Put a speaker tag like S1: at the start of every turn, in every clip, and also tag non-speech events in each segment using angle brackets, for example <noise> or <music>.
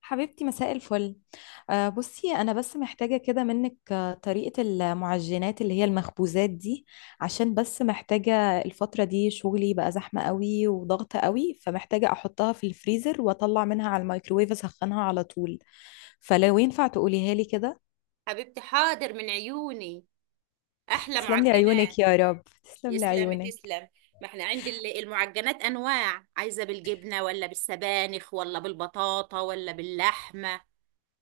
S1: حبيبتي مساء الفل. بصي انا بس محتاجه كده منك، طريقه المعجنات اللي هي المخبوزات دي. عشان بس محتاجه الفتره دي شغلي بقى زحمه قوي وضغط قوي، فمحتاجه احطها في الفريزر واطلع منها على الميكروويف اسخنها على طول. فلو ينفع تقوليها لي كده.
S2: حبيبتي، حاضر من عيوني. احلى
S1: تسلم لي عيونك
S2: معجنات.
S1: يا رب، تسلم لي
S2: يسلم
S1: عيونك.
S2: تسلم ما احنا عند المعجنات انواع، عايزه بالجبنه ولا بالسبانخ ولا بالبطاطا ولا باللحمه؟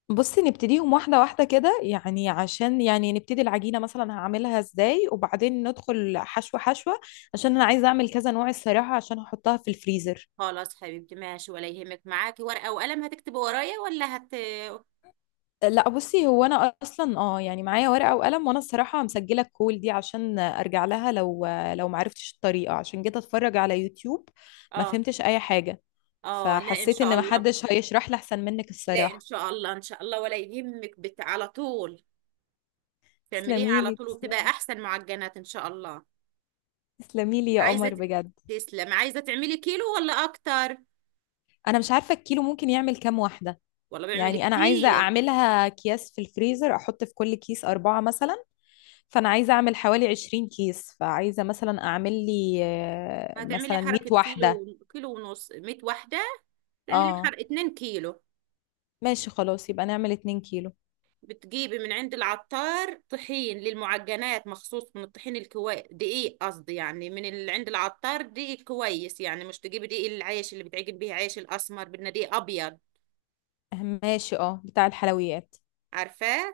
S1: بصي نبتديهم واحدة واحدة كده، يعني عشان يعني نبتدي العجينة مثلا هعملها ازاي، وبعدين ندخل حشوة حشوة. عشان انا عايزة اعمل كذا نوع الصراحة عشان هحطها في الفريزر.
S2: خلاص حبيبتي، ماشي، ولا يهمك. معاكي ورقة وقلم هتكتبي ورايا ولا هت
S1: لا بصي، هو انا اصلا اه يعني معايا ورقة وقلم، وانا الصراحة مسجلة الكول دي عشان ارجع لها لو معرفتش الطريقة عشان جيت اتفرج على يوتيوب. ما
S2: اه
S1: فهمتش اي حاجة.
S2: اه لا ان
S1: فحسيت
S2: شاء
S1: ان
S2: الله.
S1: محدش هيشرح لي احسن منك
S2: لا ان
S1: الصراحة.
S2: شاء الله ان شاء الله ولا يهمك. على طول تعمليه على
S1: تسلميلي.
S2: طول وبتبقى احسن معجنات ان شاء الله.
S1: تسلميلي يا
S2: عايزة
S1: قمر
S2: ت-
S1: بجد.
S2: تسلم. عايزة تعملي كيلو ولا اكتر
S1: انا مش عارفة الكيلو ممكن يعمل كام واحدة.
S2: ولا بعمل
S1: يعني انا عايزه
S2: كتير؟
S1: اعملها اكياس في الفريزر، احط في كل كيس اربعه مثلا. فانا عايزه اعمل حوالي 20 كيس، فعايزه مثلا اعمل لي
S2: هتعملي
S1: مثلا 100
S2: حركة
S1: واحده.
S2: كيلو، كيلو ونص 100 واحدة، تعملي
S1: اه
S2: بحر 2 كيلو.
S1: ماشي خلاص، يبقى نعمل 2 كيلو.
S2: بتجيبي من عند العطار طحين للمعجنات مخصوص، من الطحين الكويس، دقيق قصدي، يعني من اللي عند العطار دقيق كويس، يعني مش تجيبي دقيق العيش اللي بتعجن بيه عيش الاسمر، بدنا دقيق ابيض.
S1: ماشي اه، بتاع الحلويات.
S2: عارفاه؟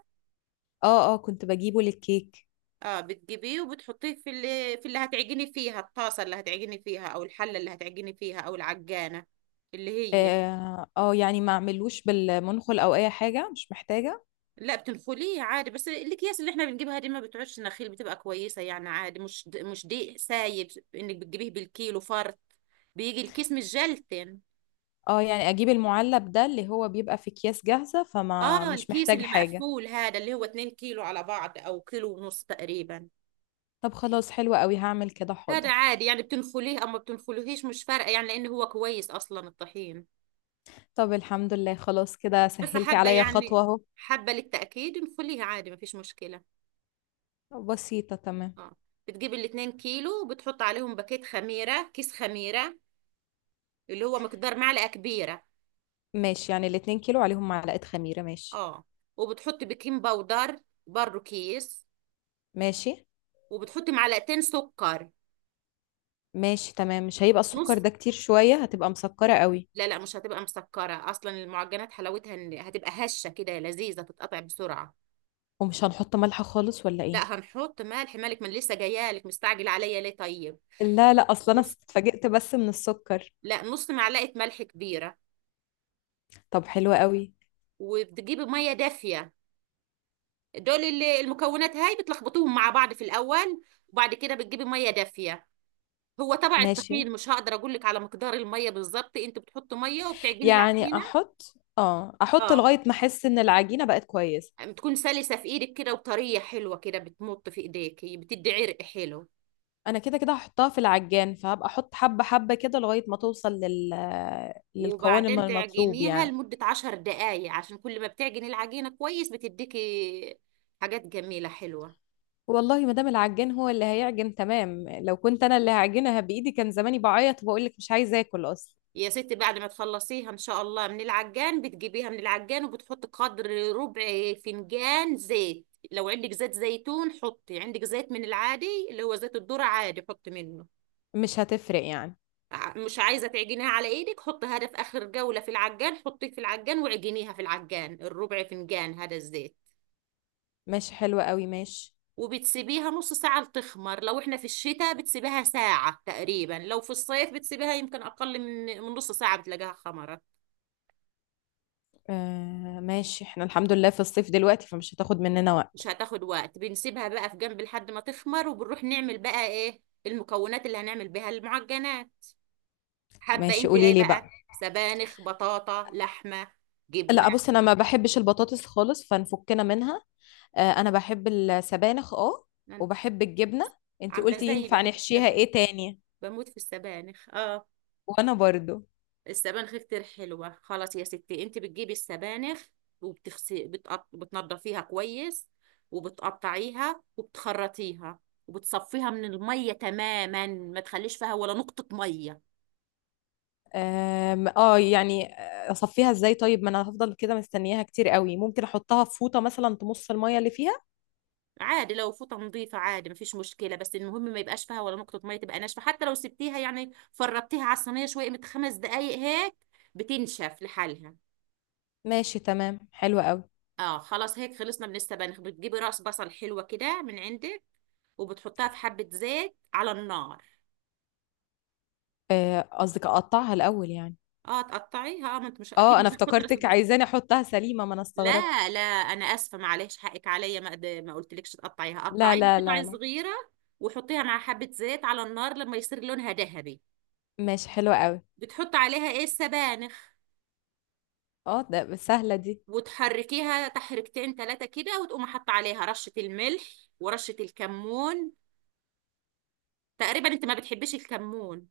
S1: اه اه، كنت بجيبه للكيك.
S2: اه، بتجيبيه وبتحطيه في اللي هتعجني فيها، الطاسه اللي هتعجني فيها او الحله اللي هتعجني فيها او العجانه اللي هي.
S1: اه يعني ما اعملوش بالمنخل او اي حاجه، مش محتاجه.
S2: لا، بتنخليه عادي، بس الاكياس اللي احنا بنجيبها دي ما بتعودش نخيل، بتبقى كويسه يعني عادي، مش مش دقيق سايب انك بتجيبيه بالكيلو فرط، بيجي الكيس مش جلتن.
S1: اه يعني اجيب المعلب ده اللي هو بيبقى في اكياس جاهزه، فما
S2: اه،
S1: مش
S2: الكيس
S1: محتاج
S2: اللي
S1: حاجه.
S2: مقفول هذا اللي هو 2 كيلو على بعض او كيلو ونص تقريبا.
S1: طب خلاص حلوة قوي، هعمل كده
S2: هذا
S1: حاضر.
S2: عادي، يعني بتنخليه او ما بتنخليهش مش فارقه، يعني لان هو كويس اصلا الطحين،
S1: طب الحمد لله، خلاص كده
S2: بس
S1: سهلتي
S2: حابه
S1: عليا خطوة
S2: يعني
S1: اهو.
S2: حابه للتاكيد نخليها عادي ما فيش مشكله.
S1: بسيطة تمام.
S2: اه، بتجيب الاتنين كيلو وبتحط عليهم باكيت خميره، كيس خميره، اللي هو مقدار معلقة كبيرة.
S1: ماشي، يعني الاتنين كيلو عليهم معلقة خميرة، ماشي.
S2: اه، وبتحط بيكنج باودر برضو كيس،
S1: ماشي.
S2: وبتحط معلقتين سكر.
S1: ماشي تمام، مش هيبقى
S2: نص،
S1: السكر ده كتير شوية؟ هتبقى مسكرة قوي.
S2: لا لا، مش هتبقى مسكرة أصلا، المعجنات حلاوتها إن هتبقى هشة كده لذيذة تتقطع بسرعة.
S1: ومش هنحط ملح خالص ولا
S2: لا،
S1: ايه؟
S2: هنحط ملح، مالك من لسه جايالك مستعجل عليا ليه؟ طيب،
S1: لا لا، اصلا انا
S2: نص،
S1: اتفاجئت بس من السكر.
S2: لا نص معلقة ملح كبيرة.
S1: طب حلوة قوي.
S2: وبتجيبي مية دافية، المكونات هاي بتلخبطوهم مع بعض في الأول، وبعد كده بتجيبي مية دافية. هو تبع
S1: ماشي،
S2: التخمير، مش هقدر اقول لك على مقدار الميه بالظبط، انت بتحط ميه وبتعجني
S1: يعني
S2: العجينه.
S1: احط اه احط
S2: اه،
S1: لغاية ما احس ان العجينة بقت كويسة.
S2: بتكون سلسه في ايدك كده وطريه حلوه كده، بتمط في ايديكي، بتدي عرق حلو.
S1: انا كده كده هحطها في العجان، فهبقى احط حبة حبة كده لغاية ما توصل للقوام
S2: وبعدين
S1: المطلوب
S2: تعجنيها
S1: يعني.
S2: لمده 10 دقايق، عشان كل ما بتعجني العجينه كويس بتديكي حاجات جميله حلوه.
S1: والله ما دام العجان هو اللي هيعجن تمام، لو كنت انا اللي هعجنها بايدي كان زماني بعيط وبقول لك مش عايزه اكل اصلا.
S2: يا ستي، بعد ما تخلصيها ان شاء الله من العجان، بتجيبيها من العجان وبتحط قدر ربع فنجان زيت، لو عندك زيت زيتون حطي، عندك زيت من العادي اللي هو زيت الذرة عادي حطي منه.
S1: مش هتفرق يعني.
S2: مش عايزة تعجنيها على ايدك، حطيها ده في اخر جولة في العجان، حطيه في العجان وعجنيها في العجان، الربع فنجان هذا الزيت.
S1: ماشي حلوة قوي ماشي.
S2: وبتسيبيها نص ساعة لتخمر، لو احنا في الشتاء بتسيبها ساعة تقريبا، لو في الصيف بتسيبها يمكن اقل من نص ساعة بتلاقيها خمرت.
S1: آه ماشي، احنا الحمد لله في الصيف دلوقتي، فمش هتاخد مننا
S2: مش
S1: وقت.
S2: هتاخد وقت، بنسيبها بقى في جنب لحد ما تخمر، وبنروح نعمل بقى ايه المكونات اللي هنعمل بها المعجنات. حابة
S1: ماشي،
S2: انت
S1: قولي
S2: ايه
S1: لي بقى.
S2: بقى، سبانخ، بطاطا، لحمة، جبنة؟
S1: لا بص، انا ما بحبش البطاطس خالص، فنفكنا منها. آه انا بحب السبانخ اه.
S2: أنا
S1: وبحب الجبنة. انت
S2: عاملة
S1: قلتي
S2: زيي
S1: ينفع
S2: بحب
S1: نحشيها
S2: السبانخ،
S1: ايه تاني؟
S2: بموت في السبانخ، اه.
S1: وانا برضو.
S2: السبانخ كتير حلوة. خلاص يا ستي، انت بتجيبي السبانخ، وبتغسي بتنضفيها كويس، وبتقطعيها وبتخرطيها، وبتصفيها من المية تماما، ما تخليش فيها ولا نقطة مية.
S1: اه يعني. اصفيها ازاي طيب؟ ما انا هفضل كده مستنياها كتير قوي، ممكن احطها في فوطه مثلا تمص الميه اللي فيها.
S2: عادي لو فوطة نظيفة عادي مفيش مشكلة، بس المهم ما يبقاش فيها ولا نقطة مية، تبقى ناشفة. حتى لو سبتيها يعني فرطتيها على الصينية شوية، من 5 دقايق هيك بتنشف لحالها.
S1: ماشي تمام، حلو قوي.
S2: اه، خلاص هيك خلصنا من السبانخ. بتجيبي راس بصل حلوة كده من عندك، وبتحطها في حبة زيت على النار.
S1: قصدك اقطعها الاول يعني.
S2: اه تقطعيها، اه ما انت مش اكيد
S1: اه
S2: مش
S1: انا
S2: هتحطي راس
S1: افتكرتك
S2: البصل.
S1: عايزاني احطها سليمه، ما انا
S2: لا
S1: استغربت.
S2: لا انا اسفه، معلش حقك عليا، ما قلتلكش تقطعيها،
S1: لا
S2: قطعيها
S1: لا لا
S2: قطع
S1: لا.
S2: صغيره، وحطيها مع حبه زيت على النار لما يصير لونها ذهبي.
S1: ماشي حلوه قوي.
S2: بتحط عليها ايه؟ السبانخ.
S1: اه ده سهله دي.
S2: وتحركيها تحركتين ثلاثه كده، وتقوم حاطه عليها رشه الملح ورشه الكمون. تقريبا انت ما بتحبيش الكمون،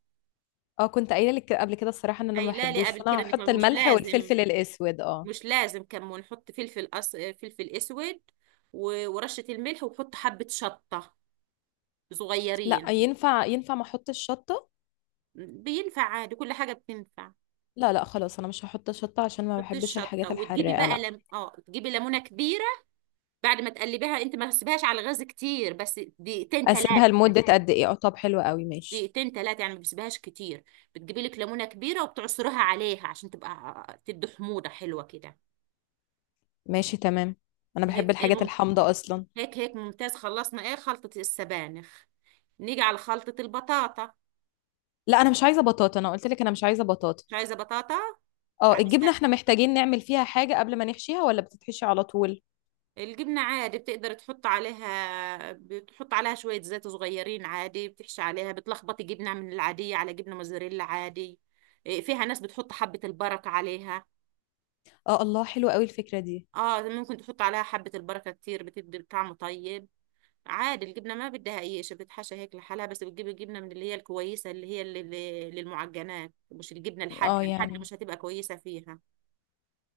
S1: اه كنت قايله لك قبل كده الصراحه ان انا ما
S2: قايله لي
S1: بحبوش،
S2: قبل
S1: فانا
S2: كده. انك ما-
S1: هحط
S2: مش
S1: الملح
S2: لازم،
S1: والفلفل الاسود اه.
S2: مش لازم كمون، حط فلفل فلفل اسود، ورشة الملح، وحط حبة شطة
S1: لا
S2: صغيرين.
S1: ينفع، ينفع ما احطش شطه؟
S2: بينفع عادي، كل حاجة بتنفع.
S1: لا لا خلاص، انا مش هحط شطه عشان ما
S2: حطي
S1: بحبش
S2: الشطة،
S1: الحاجات
S2: وتجيبي
S1: الحراقه
S2: بقى
S1: لا.
S2: لم... اه، تجيبي ليمونة كبيرة. بعد ما تقلبيها، انت ما تسيبهاش على الغاز كتير، بس دقيقتين ثلاثة.
S1: اسيبها لمدة قد ايه؟ اه طب حلو قوي ماشي.
S2: دقيقتين ثلاثة يعني، ما بتسيبهاش كتير. بتجيبي لك ليمونة كبيرة وبتعصريها عليها عشان تبقى تدي حموضة حلوة كده.
S1: ماشي تمام. انا بحب
S2: هيك ايه
S1: الحاجات الحامضة اصلا.
S2: هيك هيك، ممتاز. خلصنا ايه خلطة السبانخ، نيجي على خلطة البطاطا.
S1: لا انا مش عايزة بطاطا، انا قلت لك انا مش عايزة بطاطا.
S2: مش عايزة بطاطا.
S1: اه الجبنة
S2: عايزة
S1: احنا محتاجين نعمل فيها حاجة قبل ما نحشيها ولا بتتحشي على طول؟
S2: الجبنة عادي، بتقدر تحط عليها، بتحط عليها شوية زيت صغيرين عادي، بتحشي عليها، بتلخبطي جبنة من العادية على جبنة موزاريلا عادي. إيه، فيها ناس بتحط حبة البركة عليها.
S1: اه الله، حلو قوي الفكرة دي.
S2: اه، ممكن تحط عليها حبة البركة كتير، بتدي طعمه طيب. عادي، الجبنة ما بدها أي شيء، بتحشى هيك لحالها، بس بتجيب الجبنة من اللي هي الكويسة، اللي هي للمعجنات، مش الجبنة
S1: اه
S2: الحادقة، الحادقة
S1: يعني.
S2: مش هتبقى كويسة فيها.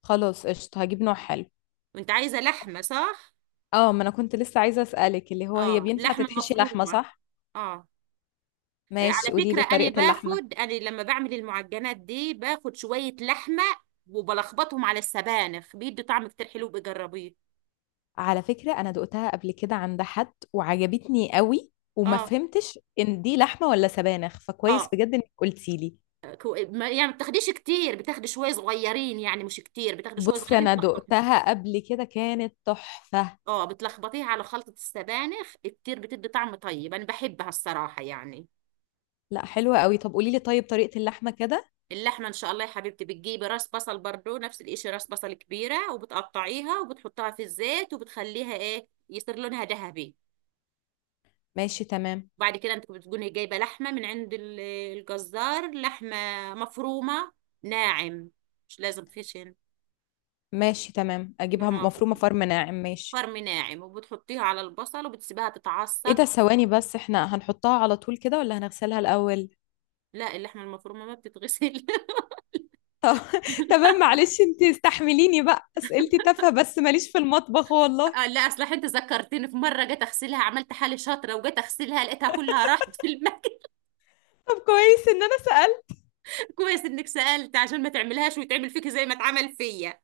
S1: خلاص قشطة، هجيب نوع حلو.
S2: وانت عايزة لحمة صح؟
S1: اه ما انا كنت لسه عايزة اسألك، اللي هو هي
S2: اه،
S1: بينفع
S2: لحمة
S1: تتحشي لحمة
S2: مفرومة.
S1: صح؟
S2: اه. آه، على
S1: ماشي، قولي
S2: فكرة
S1: لي
S2: أنا
S1: طريقة اللحمة.
S2: باخد، أنا لما بعمل المعجنات دي باخد شوية لحمة، وبلخبطهم على السبانخ، بيدي طعم كتير حلو، بجربيه.
S1: على فكرة انا دقتها قبل كده عند حد وعجبتني قوي، وما
S2: اه
S1: فهمتش ان دي لحمة ولا سبانخ، فكويس
S2: اه
S1: بجد انك قلتي لي.
S2: يعني ما بتاخديش كتير، بتاخدي شوية صغيرين، يعني مش كتير، بتاخدي شوية
S1: بصي
S2: صغيرين
S1: انا
S2: تلخبطي.
S1: دقتها قبل كده كانت تحفة.
S2: اه، بتلخبطيها على خلطة السبانخ كتير، بتدي طعم طيب، أنا بحبها الصراحة يعني.
S1: لا حلوة قوي، طب قولي لي طيب طريقة اللحمة كده.
S2: اللحمة إن شاء الله يا حبيبتي، بتجيبي راس بصل برضو نفس الإشي، راس بصل كبيرة، وبتقطعيها وبتحطها في الزيت وبتخليها إيه، يصير لونها ذهبي.
S1: ماشي تمام.
S2: وبعد كده انت بتكوني جايبه لحمه من عند الجزار، لحمه مفرومه ناعم، مش لازم خشن،
S1: ماشي تمام، اجيبها
S2: لحمه
S1: مفرومة
S2: مفرومه
S1: فرم ناعم، ماشي.
S2: فرم ناعم، وبتحطيها على البصل وبتسيبها
S1: ايه ده،
S2: تتعصج.
S1: ثواني بس، احنا هنحطها على طول كده ولا هنغسلها الاول؟
S2: لا، اللحمه المفرومه ما بتتغسل. <laughs>
S1: طب <laughs> تمام، معلش انتي استحمليني بقى اسئلتي تافهة، بس ماليش في المطبخ والله.
S2: آه، لا اصل انت ذكرتني، في مره جيت اغسلها، عملت حالي شاطره وجيت اغسلها لقيتها كلها راحت في المكان.
S1: طب كويس ان انا سألت.
S2: <laughs> كويس انك سالت عشان ما تعملهاش ويتعمل فيك زي ما اتعمل فيا.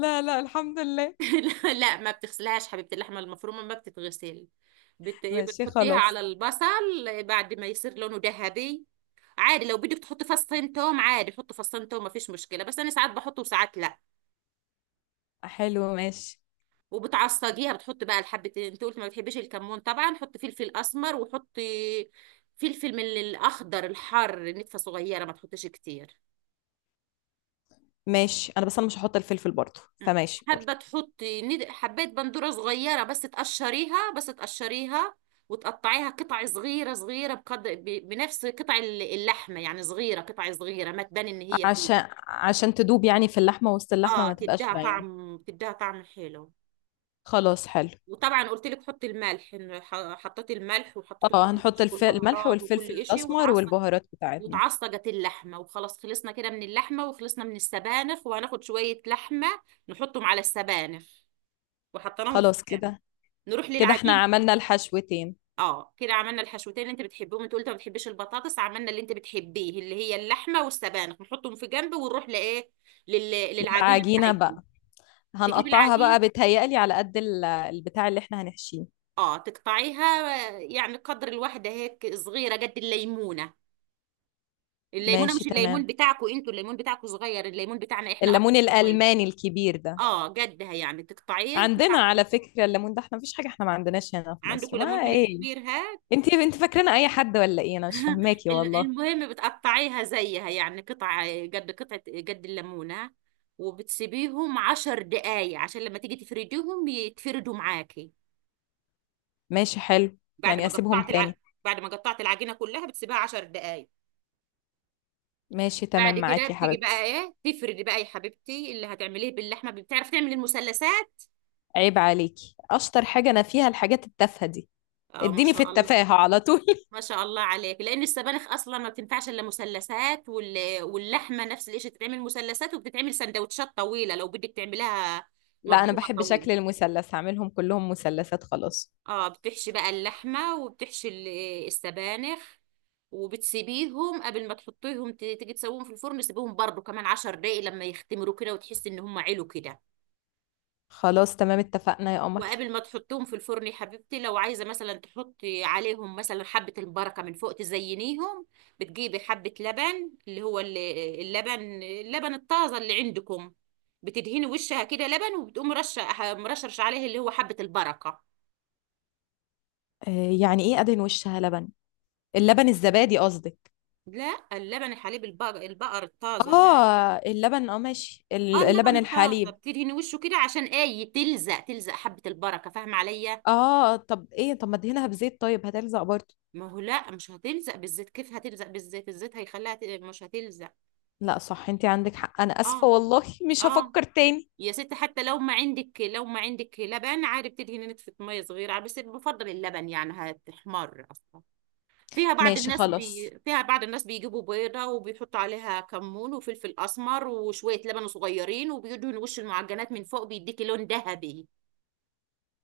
S1: لا لا الحمد لله.
S2: <laughs> لا، ما بتغسلهاش حبيبة، اللحمة المفرومة ما بتتغسل. إيه،
S1: ماشي
S2: بتحطيها على
S1: خلاص.
S2: البصل بعد ما يصير لونه ذهبي. عادي لو بدك تحطي فصين توم عادي، حطي فصين توم ما فيش مشكلة، بس أنا ساعات بحطه وساعات لا.
S1: حلو ماشي.
S2: وبتعصجيها، بتحطي بقى الحبة. أنت قلت ما بتحبيش الكمون، طبعا حطي فلفل أسمر، وحطي فلفل من الأخضر الحار نتفة صغيرة، ما تحطيش كتير.
S1: ماشي، انا بس انا مش هحط الفلفل برضه،
S2: مم.
S1: فماشي
S2: حابه
S1: برضه.
S2: تحطي حبات بندوره صغيره، بس تقشريها، بس تقشريها وتقطعيها قطع صغيره صغيره، بقدر بنفس قطع اللحمه، يعني صغيره قطع صغيره ما تبان ان هي فيه.
S1: عشان تدوب يعني في اللحمة، وسط اللحمة
S2: اه،
S1: ما تبقاش
S2: تديها
S1: باينة.
S2: طعم، تديها طعم حلو.
S1: خلاص حلو.
S2: وطبعا قلت لك حطي الملح، إن حطيتي الملح وحطيتي
S1: اه
S2: كل
S1: هنحط
S2: شيء
S1: الملح
S2: والبهارات
S1: والفلفل
S2: وكل شيء
S1: الأسمر
S2: وتعصج.
S1: والبهارات بتاعتنا.
S2: وتعصجت اللحمه، وخلاص خلصنا كده من اللحمه، وخلصنا من السبانخ، وهناخد شويه لحمه نحطهم على السبانخ وحطيناهم في
S1: خلاص
S2: الكام.
S1: كده.
S2: نروح
S1: كده احنا
S2: للعجينه.
S1: عملنا الحشوتين.
S2: اه، كده عملنا الحشوتين اللي انت بتحبهم، انت قلت ما بتحبيش البطاطس، عملنا اللي انت بتحبيه اللي هي اللحمه والسبانخ، نحطهم في جنب ونروح لايه لل... للعجينه
S1: للعجينة
S2: بتاعتهم.
S1: بقى.
S2: تجيب
S1: هنقطعها
S2: العجين،
S1: بقى، بتهيألي على قد البتاع اللي احنا هنحشيه.
S2: اه تقطعيها. آه، يعني قدر الواحده هيك صغيره قد الليمونه. الليمونه
S1: ماشي
S2: مش
S1: تمام.
S2: الليمون بتاعكم انتوا، الليمون بتاعكم صغير، الليمون بتاعنا احنا اكبر
S1: الليمون
S2: شويه.
S1: الألماني الكبير ده.
S2: اه، قدها يعني تقطعيه.
S1: عندنا على فكرة الليمون ده احنا مفيش حاجة، احنا ما عندناش هنا في
S2: عندكم
S1: مصر ما
S2: ليمون من
S1: ايه.
S2: الكبير، ها.
S1: انت فاكرين اي حد ولا ايه؟ انا مش فاهماكي
S2: <laughs>
S1: والله.
S2: المهم بتقطعيها زيها، يعني قطع قد قطعة، قد الليمونة، وبتسيبيهم 10 دقايق، عشان لما تيجي تفرديهم يتفردوا معاكي.
S1: ماشي حلو.
S2: بعد
S1: يعني
S2: ما
S1: اسيبهم
S2: قطعت
S1: تاني؟
S2: بعد ما قطعت العجينة كلها بتسيبها 10 دقايق.
S1: ماشي تمام
S2: بعد كده
S1: معاكي يا
S2: بتيجي بقى
S1: حبيبتي.
S2: ايه، تفردي بقى يا حبيبتي. اللي هتعمليه باللحمة، بتعرفي تعملي المثلثات؟
S1: عيب عليكي، اشطر حاجة انا فيها الحاجات التافهة دي.
S2: اه، ما
S1: اديني في
S2: شاء الله.
S1: التفاهة على طول
S2: ما شاء الله عليك، لان السبانخ اصلا ما بتنفعش الا مثلثات، واللحمه نفس الشيء، تتعمل مثلثات وبتتعمل سندوتشات طويله لو بدك تعملها
S1: <laughs> لا انا
S2: مبرومه
S1: بحب شكل
S2: طويله.
S1: المثلث، هعملهم كلهم مثلثات خلاص.
S2: اه، بتحشي بقى اللحمه وبتحشي السبانخ، وبتسيبيهم قبل ما تحطيهم تيجي تسويهم في الفرن، سيبيهم برضو كمان 10 دقايق لما يختمروا كده وتحسي ان هم علوا كده.
S1: خلاص تمام اتفقنا يا قمر.
S2: وقبل ما تحطهم في الفرن يا حبيبتي، لو عايزه مثلا تحطي عليهم مثلا حبه البركه من فوق تزينيهم، بتجيبي حبه لبن اللي هو اللبن، اللبن الطازه اللي عندكم، بتدهني وشها كده لبن وبتقوم رشه مرشرش عليه اللي هو حبه البركه.
S1: آه يعني ايه ادهن وشها لبن؟ اللبن الزبادي قصدك؟
S2: لا، اللبن الحليب، البقر الطازه هذا.
S1: اه اللبن، اه ماشي
S2: اه، اللبن
S1: اللبن
S2: الطازه،
S1: الحليب.
S2: بتدهني وشه كده عشان ايه، تلزق، تلزق حبه البركه، فاهمه عليا؟
S1: اه طب ايه، طب ما ادهنها بزيت طيب هتلزق برضه.
S2: ما هو لا، مش هتلزق بالزيت، كيف هتلزق بالزيت، الزيت هيخليها مش هتلزق.
S1: لا صح، انت عندك حق، انا اسفة
S2: اه.
S1: والله. مش
S2: اه
S1: هفكر تاني.
S2: يا ست، حتى لو ما عندك، لو ما عندك لبن عادي بتدهني نتفة مية صغيرة عادي، بس بفضل اللبن، يعني هتحمر أصلا. فيها بعض
S1: ماشي
S2: الناس
S1: خلاص،
S2: فيها بعض الناس بيجيبوا بيضة وبيحطوا عليها كمون وفلفل أسمر وشوية لبن صغيرين، وبيدهنوا وش المعجنات من فوق، بيديكي لون ذهبي.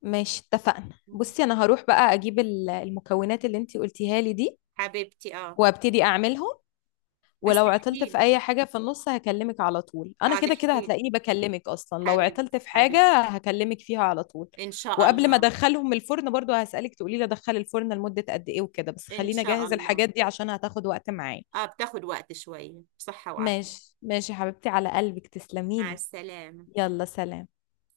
S1: ماشي اتفقنا.
S2: مم.
S1: بصي انا هروح بقى اجيب المكونات اللي انتي قلتيها لي دي.
S2: حبيبتي اه،
S1: وابتدي اعملهم.
S2: بس
S1: ولو عطلت في
S2: تحكيلي،
S1: اي حاجة في النص هكلمك على طول، انا
S2: اه
S1: كده كده
S2: تحكيلي
S1: هتلاقيني بكلمك اصلا، لو عطلت
S2: حبيبتي
S1: في حاجة
S2: حبيبتي،
S1: هكلمك فيها على طول.
S2: ان شاء
S1: وقبل ما
S2: الله.
S1: ادخلهم الفرن برضو هسألك تقولي لي ادخل الفرن لمدة قد ايه وكده، بس
S2: ان
S1: خلينا
S2: شاء
S1: اجهز
S2: الله.
S1: الحاجات دي عشان هتاخد وقت معايا.
S2: اه، بتاخد وقت شوية. بصحة وعافية.
S1: ماشي ماشي يا حبيبتي، على قلبك،
S2: مع
S1: تسلميلي.
S2: السلامة.
S1: يلا سلام.